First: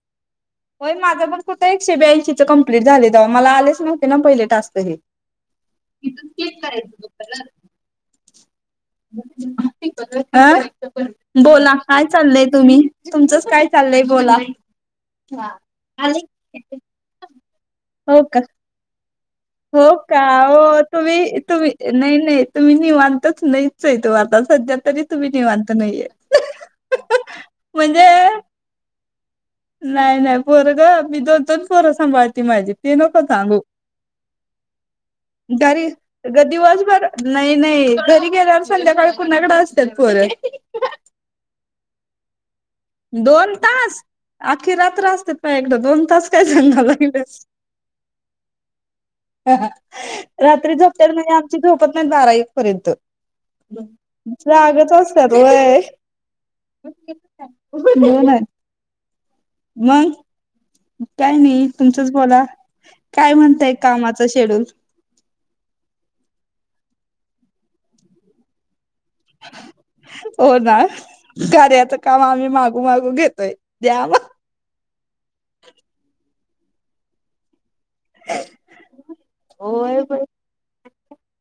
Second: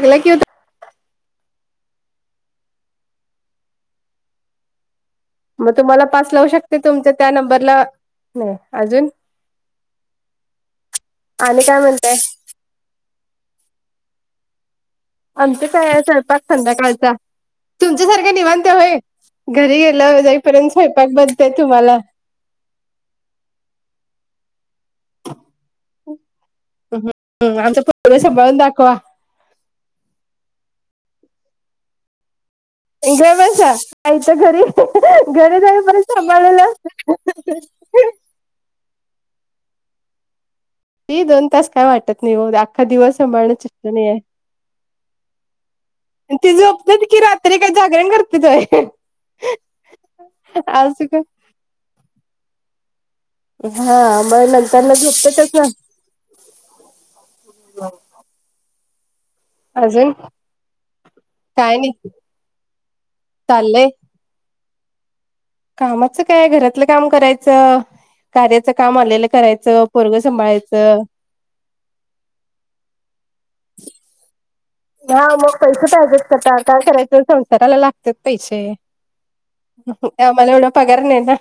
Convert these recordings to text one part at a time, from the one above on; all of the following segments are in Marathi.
लागला कि हो होय माझं मग सुुा एकशे ब्याऐंशीच कं्प्लीट झाले तेव मला आलेच नते ना पहिले टास्त हे मग तुम्हाला पास लावू शकते तुमच्या त्या नंबरला नाही अजून ह आणि बोला काय म्हणताय चाललंय तुम्ही तुमचंच काय चाललय बोला अमंत काय स्वपाक संध्याकाळचा हो तुमच्यासारख्या का निवां हो का स्वयंपाक तुम्ही बनतय तुम्ही तुम्हाला नाही नाही तुम्ही नि म्हनताच नाही च इ तो आता सध्या तरी तुम्ही नि म्हांता नाहीये आमचा म्हणजे पुर्ण सांभाळून दाखवा नाही नाही पोरं ग मी दोन दोन पोरं सांभाळते. माझी ते नको सांगू. गबसा आयच घरी घरी जाईपर्यंत गदी सांभाळलेलं वास बर नाही असतं नाही घरी गेला. संध्याकाळी कुणाकड असतात. फोरं ती दोन तास काय वाटत नाही हो आख्खा दिवस संभाळण चेष्टा नाय अखी रात्र असते प एकदा दोन तास काय ती झोपतात की सांगालागल्यास रात्री काय जागरण करते तोय लास रात्री असं झोपत्या का म्हणजे. आमची झोपत नाहीत बारा एक पर्यंत हा मग नंतर जागच असत्यात झोपतातच ना का तो [unintelligible] अजून.. मग काय नाही तुमचंच बोला काय म्हणतंय चाललंय कामाचा शेड्यूल कामाचं काय घरातलं काम करायचं कार्याच काम आलेलं करायचं पोरं हो ना सांभाळायचं कार्याचं काम आम्ही मागू मागू घेतोय द्या मग हा मग पैसे पाहिजेच करता काय करायच संसाराला लागते पैसे आम्हाला एवढा पगार नाही ना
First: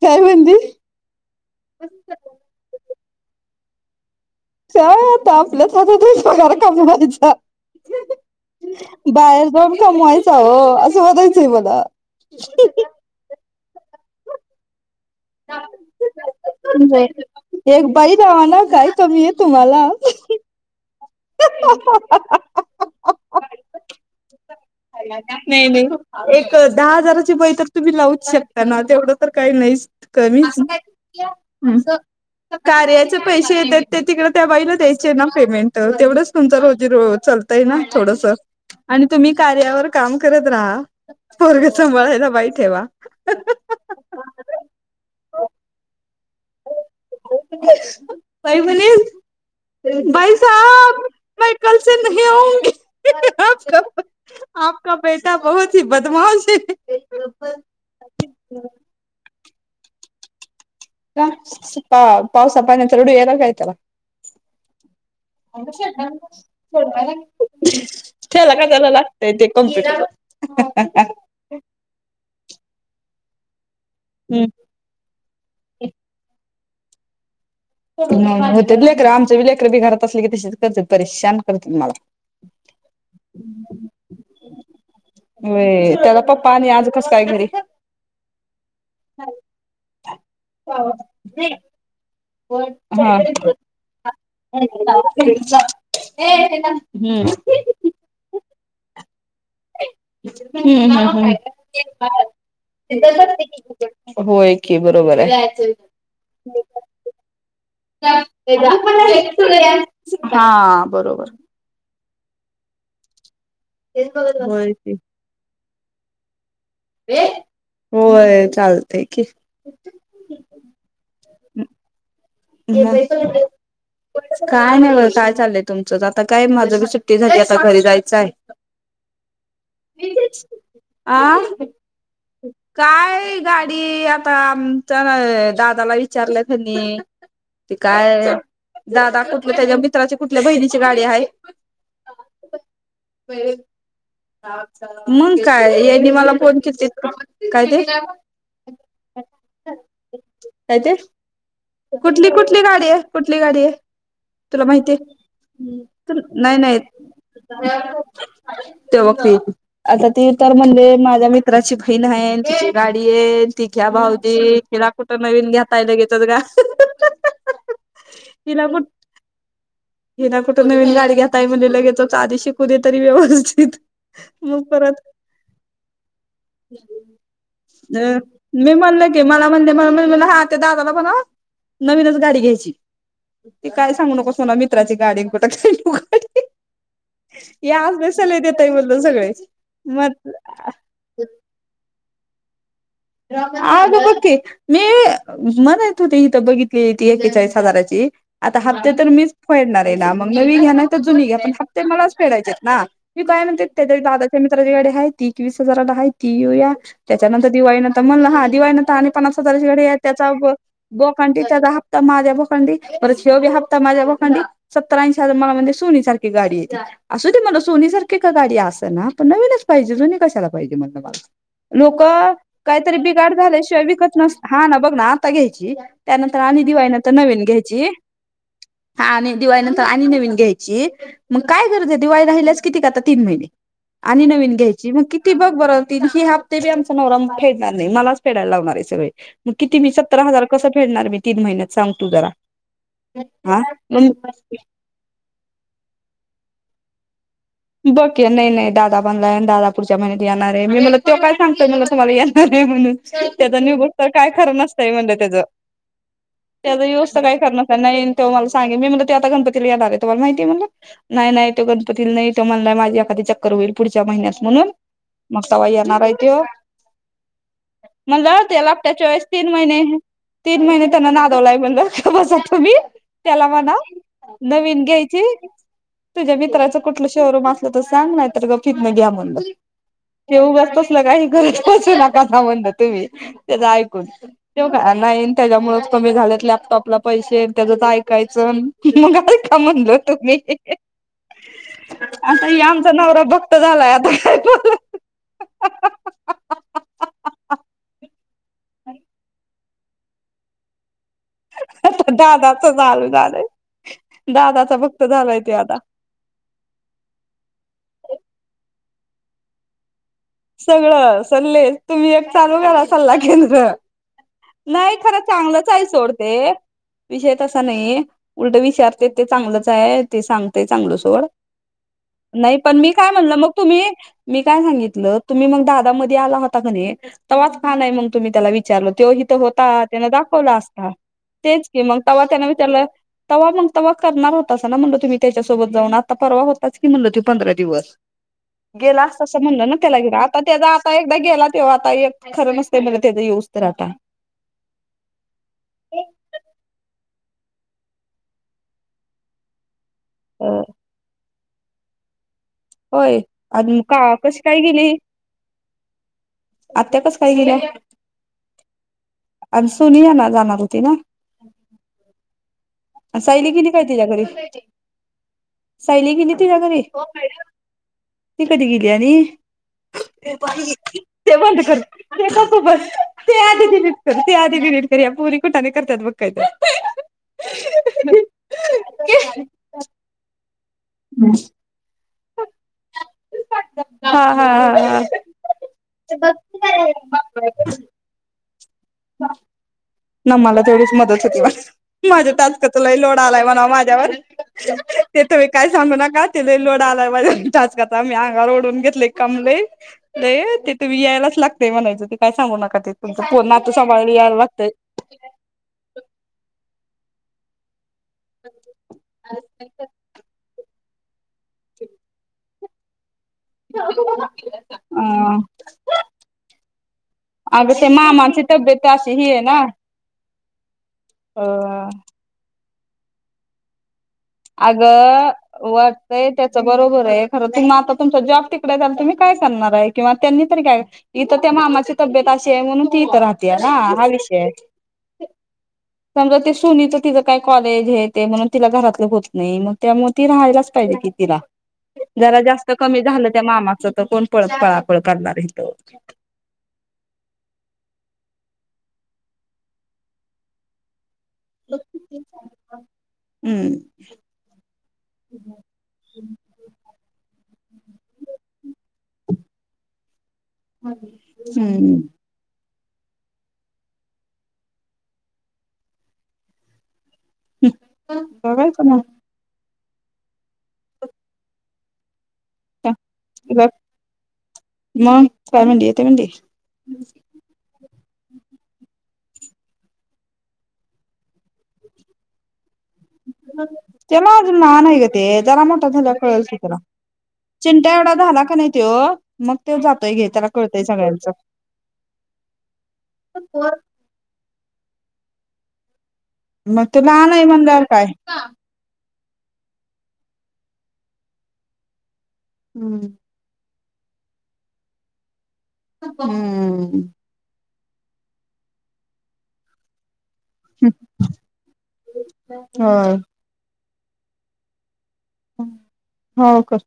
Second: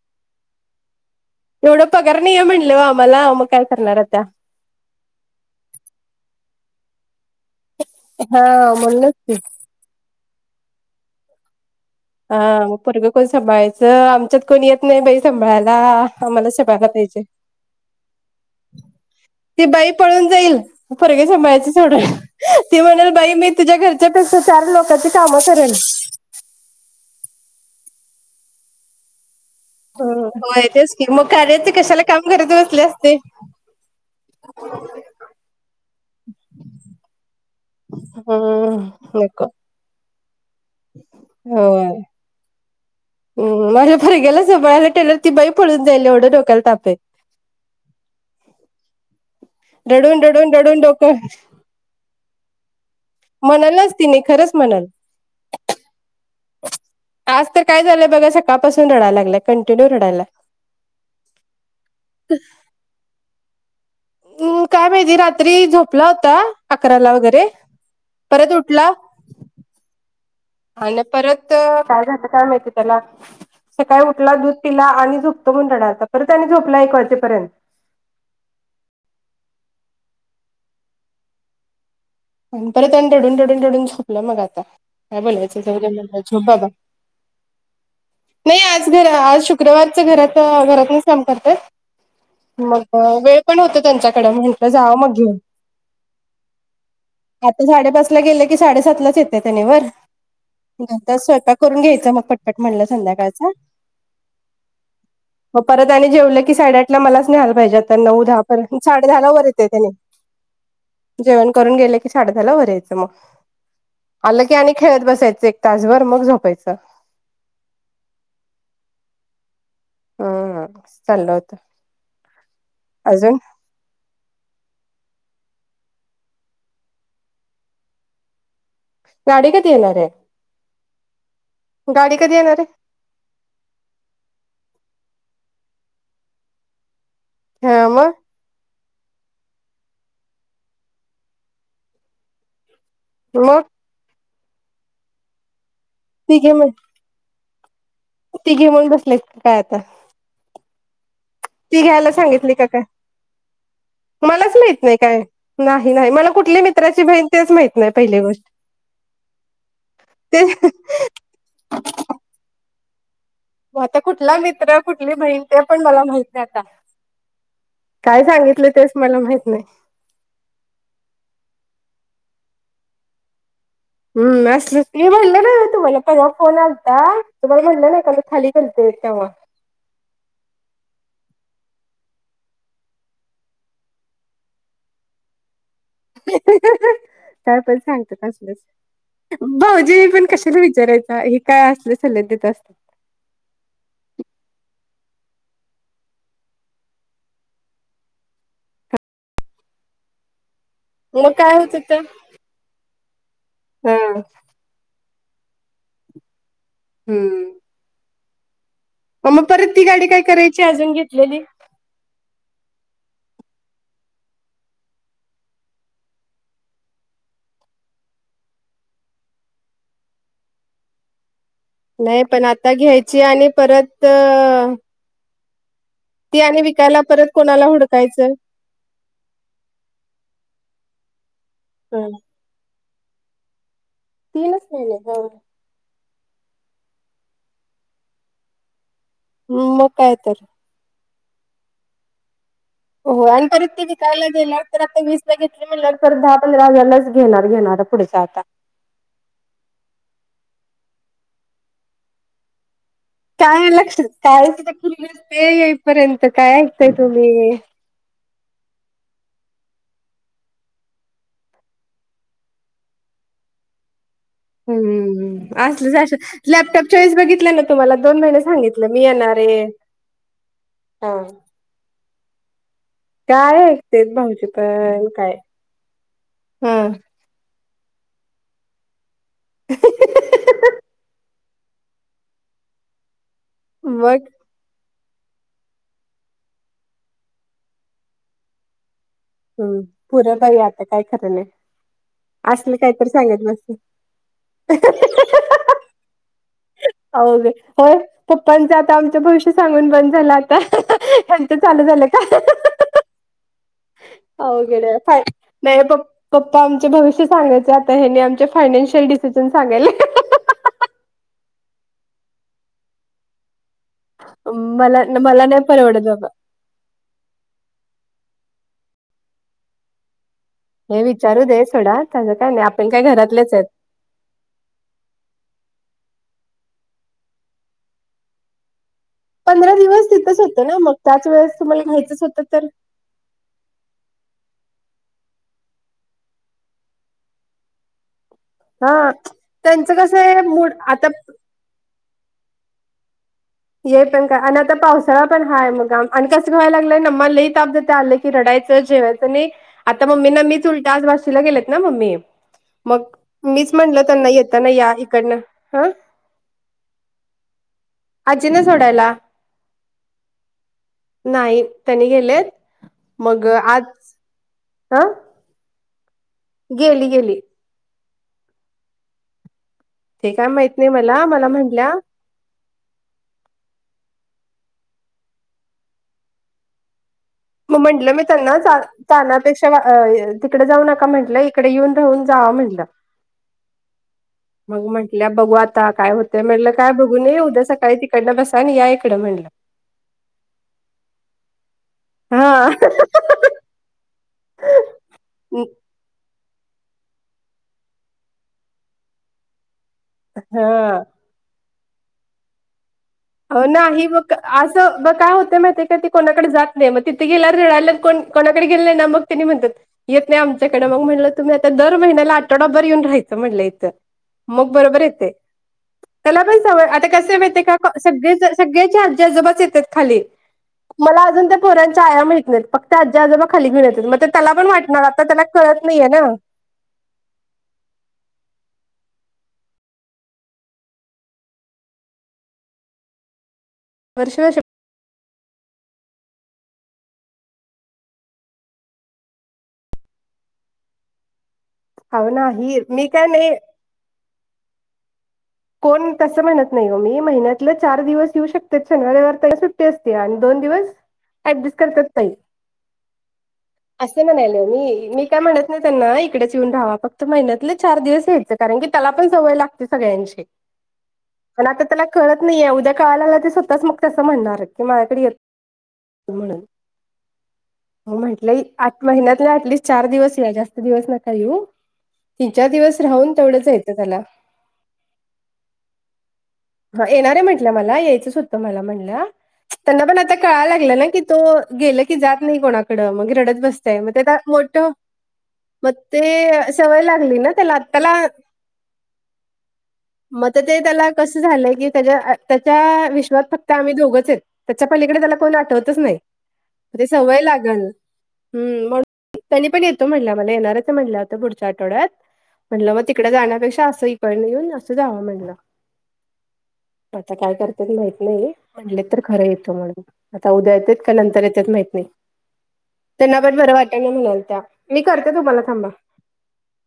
काय म्हणते? एवढं पगार नाहीय म्हणले व आम्हाला मग काय करणार त्या स आता आपल्याचर क बयचा हा म्हणूनच की बाहेस बर कामयचा हो असं वातच बला हा मग परगं कोण सांभाळायचं आमच्यात कोण येतं नाही बाई सांभाळायला आम्हाला सपाायला पाहिजे. एक बाई दवा ना काय कमी आहे. तुम्हाला परगे संभाळायच यच वडय ती म्हणेल बाई मी तुझ्या घरच्यापेक्षा चार लोकांची कामं नाही करेन नाही एक दहा हजाराची बळी तर तुम्ही लावूच शकता ना तेवढं तर काही नाहीच कमीच होय तेच की मग कार्याचे कशाला काम करत बसले असते कार्याचे पैसे येतात. ते तिकड त्या बाईला द्यायचं पेमेंट तेवढच तुम रोजीलतय ना थोडंसं आणि हम्म तुम्ही नको कार्यावर.. काम करत राहा पोरंग संभाळायला बाई ठेवा. हम माझ्या पोरग्याला जवळळायला टेल ती बाई पडून जाईल एवढं डोक्याला तापे.. पहिबने रडून भाई रडून रडून साब डोकं म कलसे नाही आऊगी म्हणालच तिने खरंच म्हणाल.. बेटा बहुीत ही बदमाष आज तर काय झालंय बघा सकाळपासून रडायला लागलाय. कंटिन्यू रडायला पा पावसा पा नंतर रुडू एला कायतला. हम् काय माहिती रात्री झोपला होता. अकराला वगैरे परत त्याला काय उठला... त्याला लागतय ते कॉम्प्युटर.. आणि परत काय झालं काय माहिती त्याला सकाळी उठला दूध तिला आणि झोपतो. म्हणून रडालता परत आणि झोपला. एक व वाजेपर्यंत होते लेकरं आमच बी लेकरं बी घरात असले की तशीच करते. परेशान करते. मला आणि परत अ टढून टढून टढून झोपलं मग आता काय बोलायचं झोबा काही घरी.. नाही आज घर आज शुक्रवारच घरात घरात नाहीच काम करतंय मग हा वेळ पण हम्म होत त्यांच्याकडें म्हटलं जावं मग घेऊन ह ते.. आता साडेपाच ला गेले की साडेसात लाच येते. त्याने वर हम्म हम्म घता स्वयंपाक करून हम्म घ्यायचं मग पटपट म्हणलं संध्याकाळचा होय की बरोबर हो आहे परत आणि जेवलं की साडेआठला मलाच न्याहायला पाहिजे तर नऊ दहा पर्यंत साडे दहा ला वर येते. त्याने हां बरोबर. ून गे की श झाला भरायचं मग आलं की आणि खेळत बसायच ताजवरर मग झोपायचं होय चालतय की हम् ल होत घ [unintelligible] काय नाही बं काय चाललंय तुमचंच आता काय माझं बी सुट्टीसाठी आता घरी जायचं आहे गाडी कधी येणार आहे अं गाडी कधी येणार आहे काय गाडी आता आमच्या ना दादाला विचारलं त्यांनी ते हा मग काय दादा कुठल्या त्याच्या मित्राची कुठल्या बहिणीची गाडी आहे मग मग काय मला तिघे फोन म्हण का काय ते तिघे म्हणून बसलेत काय आता काय ते ती घ्यायला कुठली सांगितली कुठली का काय गाडी आहे कुठली गाडी आहे. मलाच तुला माहित माहिती? नाही काय नाही आहे मला नाही कुठली नाही मित्राची बहीण तेच माहित नाही पहिली गोष्ट ते बघ आता ती ते तर म्हणजे माझ्या मित्राची बहीण आहे. गाडी येन तिघ्या आता कुठला भाऊजी मित्र तिला कुठली कुठं बहीण नवीन ते पण घेतायला मला घेेत माहित ग नाही आता काय सांगितलं तेच मला माहित नाही हे ना कुठे नवीन गाडी घेताय म्हणणे लगेच आधीशी कुदे तरी व्यवस्थित हम् मग असल परत की म्हणलं नाही तुम्हाला परवा फोन आलता तुम्हाला म्हटलं नाही का मी खाली खते तेव्हा म्हण म्ह हा त्या दादाला बण नवीनच गाडी घ्यायची तेी काय सांगू नकसो नाला मित्राची गाडी कुठ का [unintelligible] त्या पण सांगतस बसायला देताय म्हणलं सगळे भाऊजी मग पण कशाला विचारायचा काय असले सले देत असत आग बकी मी म्हण यत होते इिथं बघितली ती एेचाळीस हजाराची आता हप्ते तर मीच फडणार आहे ना मग म मी घ्याणार जु मग घ्या पण काय होत ह्त होतं मला फेडायचे आहेत ना मी काय त्याच्या हा दादा आहे ती एकस हजारला आहे ती येऊ त्याच्यानंतर हम्म दिवाळी म्हण हा दिवाळीन पन्नास मग हजारची परत ती घडी आहेत गाडी काय त्याचा करायची अजून गो घेतलेली कंटीच्या द हप्ता माझ्या पखडडी वेव हप्ता माझ्या पखंडी सत्तराऐंशी हज मला म्हणजे सोनी सारखी गाडी आहे असू दे मला सोनीसारखी का गाडी असत ना पण नवीनच पाहिजे सोनी कशाला पाहिजे मणलं मा लोक नाही पण आता काहीतरी घ्यायची बिघाड आणि झाल्याशिवाय परत विकत नस हा ना बघ ना आता घ्यायची त्यानंतर ती आणि विकायला दिवाळीनंतर परत नवीन कोणाला घ्यायची हुडकायचं हा आणि दिवाळी नंतर आणि नवीन घ्यायची मग काय गरज आहे दिवाळी राहिल्याच त म नन तीनच घ्याय महिने हो कि ब ब ह फेडणार नाही मलाच फेडायला लावणार आहे सगळे मग किती मी काय सत्तर तर हजार कसं फेडणार तीन महिन्यात सांग तू जरा हो आणि हा परत ते विकायला गेल तर आता वीस ब घेतली म्ह ल परत दहा पंधरा हजारलाच नगेन ना आ प बघ पुचयता नाही दादा णला दादा पुढच्या महिनत येणार आहे मी मला तो काय सांगतोय मला तुम्हाला येणार आहे म्हणून त्याच काय न्यू बस् लक्ष तर काय खरण तिथे नसतय खुलीच म्हणज त्याच ते येईपर्यंत काय त्याच ऐकताय न्यूवस् तर काय तुम्ही खण नसत नाही त मला सांगे मी मला ते आता गणपतीला येणार आहे तु मला माहिती मला नाही तो गणपतीला नाही त म्हणलाय माझी एखा चक्कर होईल पुढच्या महिन्यात म्हणून मग हम् तवा येणार आहे असलचं त्यो लॅपटॉप चॉईस बघितल्या ना तुम्हाला दोन महिने सांगित स तीन महिने तीन महिने त्यांना नादवला म्हण बस तो मी त्याला काय मणा ऐकतेत भाऊजी नवीन पण घ्यायची काय तुझ्या मित्राच हम्म कुठ शोरूम असलं तर सांग नाही तर गफीत नाही घ्या म्हण ते उगच तसलं काही कररी बसू नका संबंध तुम्ही तेच ऐकून मग तेव का नाही त्याच्यामुळेच कमी झालेत लॅपटॉपला पैसे त्याचच ऐकायचं मग का हम्म म्हणलो तुम्ही पुरं बाई आता काय खराण आता हे असल आमचा काहीतरी नवरा सांगत भक्त नसते झालाय आता काय अे होय पप्पांच आता आमच्या भविष्य सांगून बंद झालं आता त्यांच चालू झालं का झा आहे हो गड फय आता नाही ब पप्पा आमचे भविष्य सांगायचे आता हेने आमचे फायनान्शियल डिसिजन सांगाय सगळं सल्लेस तुम्ही एक चालू करा सल्ला केंद्र नाही मला खरं मला नाही चांगलंच आहे परवडत बाबा सोडते विषय तसा नाहीये उलट विचारते ते चांगलंच आहे ते सांगतेय चांगल हे सोड विचारू दे सोडा त्याचं काय नाही पण आपण मी काय म्हणलं मग घरातलेच आहेत तुम्ही मी काय सांगितलं तुम्ही मग दादामध्येध्ये आला होता कने तवाच फान आहे मग तुम्ही त्याला विचारलो तेव पंधरा होता दिवस त्या तिथंच दाखवला होतं ना असता मग त्याच वेळेस तेच की तुम्हाला मग घ्यायचंच तेव्हा होतं त्याने तर त्याला तवा्हा मग तवा्हा करणार होताच ना म्हणलं तुम्ही त्याच्यासोबत जाऊन आता परवा होताच की म्हणलं त पंधरा दिवस गेला हा तसं म्हणलं ना त्यांचं त्याला कसं गेला आहे आता त्याचा मूड आता एकदा गेला तेव्हा आता एक खरं नसते म त्याचा यऊज तरटा हे आता पावसाळा पण हाय मगाम आणि कं घेयला लागलंय न्ला ल ताप द आलं रडायचं जेवायच आता मम्मी अ मीच उलट आज वाशीला गेलेत ना मम्मी मग होय मीच आणि का म्हणलं त्यांना कशी काय येताना या गेली इकडनं हं आत्या कच काय गेलं अजि ना सोडायला आणि सोनीया ना जाणार होती ना नाही त्यांनी गेलेत मग सायली गली आज काय तच्याकडे हा सायली गेली तिझ्या घरी गेली गेली ती कधी गेली आणि ते काय माहित नाही मला ते मला बंद कर म्हटल्या ते पपू बस ते आ दिट कर ते आीदीट कर या परी कुठाने करतात बघका मग म्हंटलं मी त्यांना जा चनापेक्षा तिकडे जाऊ नका म्हटलं इकडे येऊन राहून जाव म्हटलं हो हा हा. मग म्हटल्या बघू आता काय होतेय, म्हटलं काय बघू नाही, उद्या सकाळन तिकडन बसा आणि या इक डन म्हणल. ना, मला तेवढीच मदत होती, बास. माझ्या हा टास्कचा लय लोड आलाय म्हणाव, माझ्यावर ते तुम्ही काय सांगू नका. तिला लय लोड आलाय, माझ्या टास्कचा मी अंगावर ओडून घेतलेय काम लय. ते ते हा तुम्ही यायलाच लागतेय म्हणायचं, ते काय सांगू नका ते तुमच नाही बघ असं ब काय होते माहिती काय, ते कोणाकडे जात नाही मग, तिथे गेल्या वर रडायल्याव कोण कोणाकडे गेली नाही ना, मग तेनी म्हणतात येत नाही आमच्याकडे मग म्हटलं, तुम्ही आता दर महिन्याला तो डब्बर येऊन राहील. म्हटलं इथ मग बरोबर येतेय, अ त्याला पण सवय आता कसयं माहितयं अगं का? ते मामांची सगळेच तब्येत सगळ्यांचे अशी आजी ही आहे ना आजोबाच येतात, खाली मला अ आजून त्या पोरांच्या आया माहित नाहीत, फक्त आज्या आजोबा खाली घेऊन येतात, मग त्याला पण वाटणार आता अगं त्याला कळत नाहीये ना. वाटतंय त्याच बरोबर आहे, खरं तुम आता तुमचा जॉब तिकडेच आहे तुम्ही काय करणार आहे, किंवा त्यांनी तरी काय? इथं त्या मामाची तब्येत अशी आहे, म्हणून ती इथं राहते ना हा विषय वर्ष आहे. वर्ष समजा ते सुनीच तिचं काय कॉलेज हे ते म्हणून, तिला घरातल होत नाही, मग त्यामुळे ती राहायलाच पाहिजे कि तिला. हो जरा जास्त नाही कमी मी काय झालं, त्या नाही मामाच तर कोण पळ- पळापळ करणारे. कोण? तसं म्हणत नाही हो मी महिन्यातलं चार दिवस येऊ शकते शनिवार रविवार तर सुट्टी असते, आणि दोन दिवस ऍडजस्ट करतात ताई. हम्म, असे म्हणायले मी मी काय म्हणत नाही, त्यांना इकडेच येऊन रहावा फक्त महिन्यातले चार दिवस यायचं. कारण की, त्याला पण सवय लागते सगळ्यांची. व्हालयं. पण आता त्याला कळत नाहीये, उद्या काळायला लागल्यावर ते स्वतःच मग तसं म्हणणार हाय, की माझ्याकडे येत नाहित म्हणून, म्हटलय बघायचं मग आठ महिन्यातल्या अँटलिस्ट चार दिवस या जास्त दिवस नका येऊ, तीन चार दिवस राहून तेवढंच द्यायच त्याला. मग काय म्हणली? येतो म्हणली. हा येणारे म्हटल्या मला, यायचंच होतं मला म्हणल्या. त्यांना पण आता कळायला लागलं ना, की तो गेल की जात नाही कोणाकड. मग रडत बसतयं मग, म ते आत्ता माझ मोठ लहान आहे ग ते जरा मोठा मग झाला कळेल की ते त्याला सवय लागली ना. त्याला चिंट्या आत्ताला एवढा झाला का, नाही तो मग त्यो जातोय घे. मग त्याला तर ते कळतय त्याला सगळ्यांच कसं झालंय की, त्याच्या- त्याच्या विश्वात फक्त आम्ही दोघचयं. त्याच्या पहिलीकडे त्याला कोण आठवतच नाही, मग तो ते लहान सवय आहे म्हणल्यावर लागल काय म्हणून त्यांनी पण येतो म्हणल्या, मला येणारच हाय म्हणल्या आत्ता पुढच्या आठवड्यात. म्हणल मग हम्म तिकडे जाण्यापेक्षा, असं इकडन येऊन असं जावा म्हणल. हम्म, आता काय करते ते माहित नाही, म्हटले तर खरं येतं म्हणून. आता उद्या येतात का नंतर येतात माहित नाही, होय त्यांना पण बरं वाटत ना म्हणाल त्या. मी करते तुम्हाला थांबा. हो का?